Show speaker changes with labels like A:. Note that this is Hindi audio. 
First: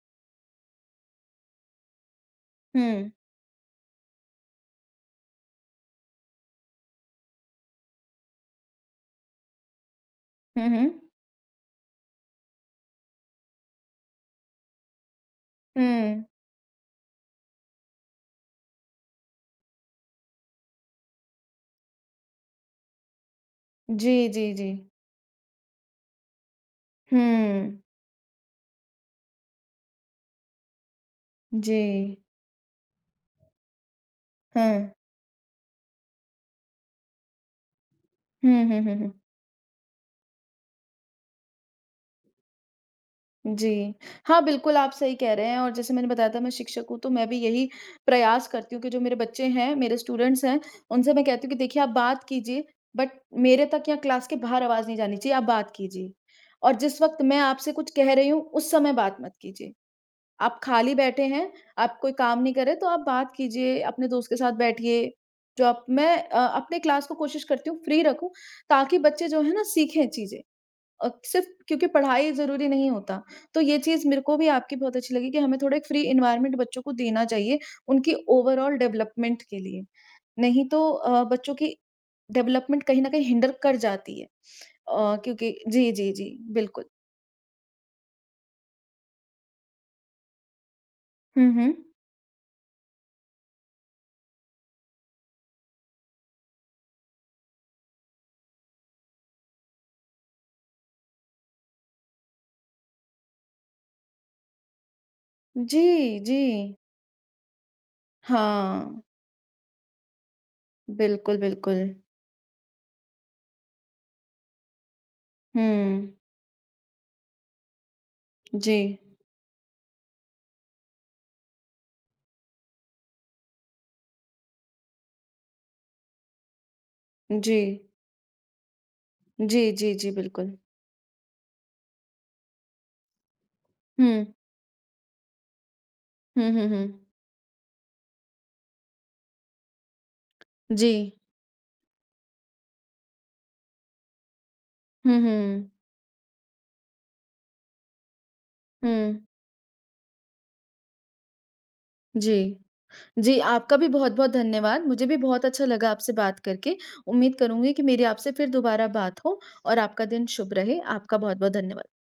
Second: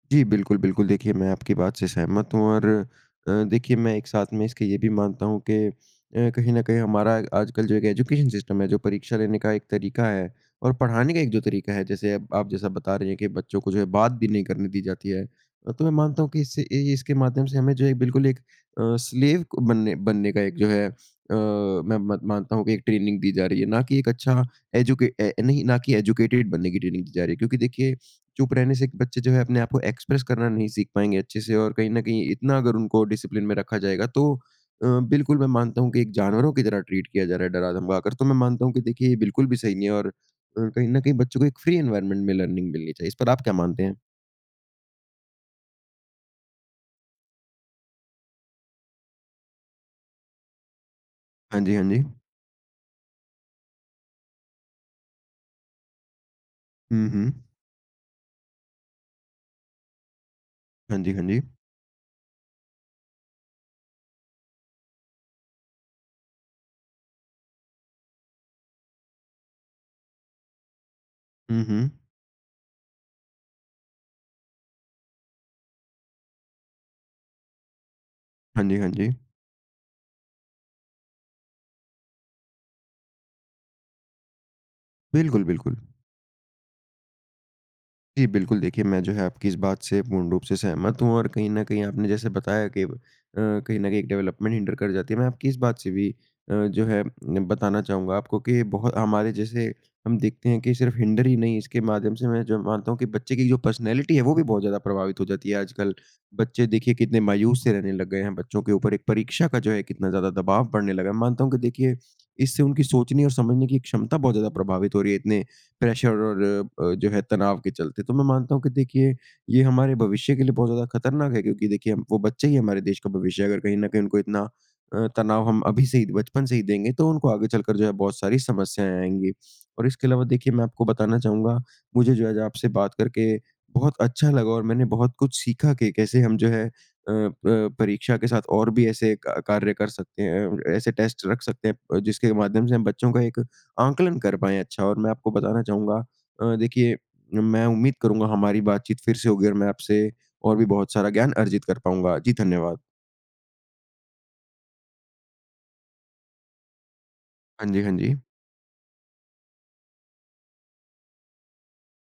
A: जी, बिल्कुल, बिल्कुल। देखिए, मैं आपकी बात से सहमत हूँ और
B: हुँ।
A: अ, देखिए मैं एक साथ में इसके ये भी मानता हूँ कि अ, कहीं न कहीं हमारा आजकल जो एक एजुकेशन सिस्टम है, जो परीक्षा लेने का एक तरीका है
B: हुँ,
A: और
B: हुँ।
A: पढ़ाने का एक जो तरीका है, जैसे अब आप जैसा बता रहे हैं कि बच्चों को जो है बात भी नहीं करने दी जाती है। अ, तो मैं मानता
B: हुँ।
A: हूँ कि इससे ए ए इसके माध्यम से हमें जो है बिल्कुल एक अ, स्लेव क बनने बनने का एक जो है अ, मैं मत मानता हूँ कि एक ट्रेनिंग दी जा रही है, ना कि एक
B: जी,
A: अच्छा
B: जी, जी।
A: एजुके ऐ नहीं, ना कि एजुकेटेड बनने की ट्रेनिंग दी जा रही है। क्योंकि
B: हुँ।
A: देखिए, चुप रहने से एक बच्चे जो है अपने आप को एक्स्प्रेस करना नहीं सीख पाएँगे अच्छे से और कहीं न
B: जी।
A: कहीं इतना अगर उनको डिसप्लिन में रखा जाएगा तो अ,
B: हुँ।
A: बिल्कुल मैं मानता हूँ कि एक जानवरों की तरह ट्रीट किया जा रहा है डरा-धमका कर। तो मैं
B: हुँ,
A: मानता हूँ
B: हुँ,
A: कि
B: हुँ,
A: देखिए,
B: हुँ।
A: ये बिल्कुल भी सही नहीं है और अ, कहीं न कहीं बच्चों को एक फ्री एनवायरनमेंट में लर्निंग मिलनी चाहिए। इस पर आप क्या मानते
B: जी।
A: हैं?
B: हाँ, बिल्कुल, आप सही कह रहे हैं, और जैसे मैंने बताया था, मैं शिक्षक हूँ तो मैं भी यही प्रयास करती हूँ कि जो मेरे बच्चे हैं, मेरे स्टूडेंट्स हैं, उनसे मैं कहती हूँ कि,
A: हाँ जी,
B: "देखिए
A: हाँ
B: आप
A: जी।
B: बात कीजिए बट मेरे तक या क्लास के बाहर आवाज़ नहीं जानी चाहिए, आप बात कीजिए। और जिस
A: हुँ,
B: वक़्त मैं
A: हुँ।
B: आपसे कुछ कह रही हूँ, उस समय बात मत कीजिए। आप खाली
A: हाँ जी,
B: बैठे
A: हाँ जी।
B: हैं, आप कोई काम नहीं कर रहे, तो आप बात कीजिए, अपने दोस्त के साथ बैठिए।" जो आप मैं अ अपने क्लास को कोशिश करती हूँ फ्री रखूँ ताकि बच्चे जो हैं ना, सीखें चीज़ें, अ, सिर्फ
A: हुँ,
B: क्योंकि
A: हुँ।
B: पढ़ाई ही ज़रूरी नहीं होता। तो ये चीज़ मेरे को भी आपकी बहुत अच्छी लगी कि हमें थोड़े एक फ्री एनवायरनमेंट बच्चों को देना चाहिए, उनकी
A: हाँ जी,
B: ओवरॉल
A: हाँ जी।
B: डेवलपमेंट के लिए। नहीं तो अ, बच्चों की डेवलपमेंट कहीं न कहीं हिन्डर कर जाती है अ,
A: बिल्कुल,
B: क्योंकि
A: बिल्कुल।
B: जी, जी, जी बिल्कुल।
A: जी, बिल्कुल, देखिए, मैं जो है आपकी इस बात से पूर्ण रूप से सहमत हूँ। और कहीं
B: हुँ,
A: न कहीं
B: हुँ।
A: आपने जैसे बताया कि अ, कहीं न कहीं एक डेवलपमेंट हिन्डर कर जाती है, मैं आपकी इस बात से भी अ, जो है बताना चाहूँगा आपको कि बहुत हमारे जैसे हम देखते हैं कि सिर्फ हिन्डर ही नहीं, इसके माध्यम से मैं जो मानता हूँ कि बच्चे की जो पर्सनैलिटी है, वो भी बहुत ज़्यादा प्रभावित हो जाती है आजकल।
B: जी,
A: बच्चे
B: जी।
A: देखिए कितने मायूस से रहने लग गए हैं, बच्चों के ऊपर
B: हाँ।
A: एक परीक्षा का जो है कितना ज़्यादा दबाव बढ़ने लगा।
B: बिल्कुल,
A: मानता हूँ कि
B: बिल्कुल।
A: देखिए, इससे उनकी सोचने और समझने की एक क्षमता बहुत ज़्यादा प्रभावित हो रही है, इतने प्रेशर
B: हुँ।
A: और अ अ, जो है तनाव के चलते। तो मैं मानता हूँ कि
B: जी।
A: देखिए, ये हमारे भविष्य के लिए बहुत ज़्यादा खतरनाक है क्योंकि देखिए हम वो बच्चे ही हमारे देश का भविष्य हैं। अगर कहीं न कहीं उनको इतना अ, तनाव हम अभी से ही बचपन से ही देंगे, तो उनको आगे चलकर
B: जी।
A: जो है बहुत सारी समस्याएँ आएँगी।
B: जी,
A: और
B: जी,
A: इसके
B: जी,
A: अलावा देखिए,
B: बिल्कुल।
A: मैं आपको बताना चाहूँगा, मुझे जो है आज आपसे बात करके बहुत अच्छा
B: हुँ।
A: लगा और मैंने बहुत कुछ सीखा कि कैसे हम जो
B: हुँ,
A: है
B: हुँ, हुँ।
A: अ अ, परीक्षा के साथ और भी ऐसे का कार्य कर सकते हैं अ अ, ऐसे
B: जी।
A: टेस्ट रख सकते हैं प जिसके माध्यम से हम बच्चों का एक आंकलन कर पाएँ अच्छा और मैं
B: हुँ, हुँ,
A: आपको बताना
B: हुँ।
A: चाहूँगा अ, देखिए, मैं उम्मीद करूँगा, हमारी बातचीत फिर
B: हुँ।
A: से होगी और मैं आपसे और भी बहुत सारा ज्ञान अर्जित कर पाऊँगा। जी,
B: जी।
A: धन्यवाद।
B: जी, आपका भी बहुत-बहुत धन्यवाद। मुझे भी बहुत अच्छा लगा आपसे बात करके। उम्मीद
A: हाँ
B: करूँगी
A: जी,
B: कि
A: हाँ
B: मेरी
A: जी।
B: आपसे फिर दोबारा बात हो और आपका दिन शुभ रहे। आपका बहुत-बहुत धन्यवाद।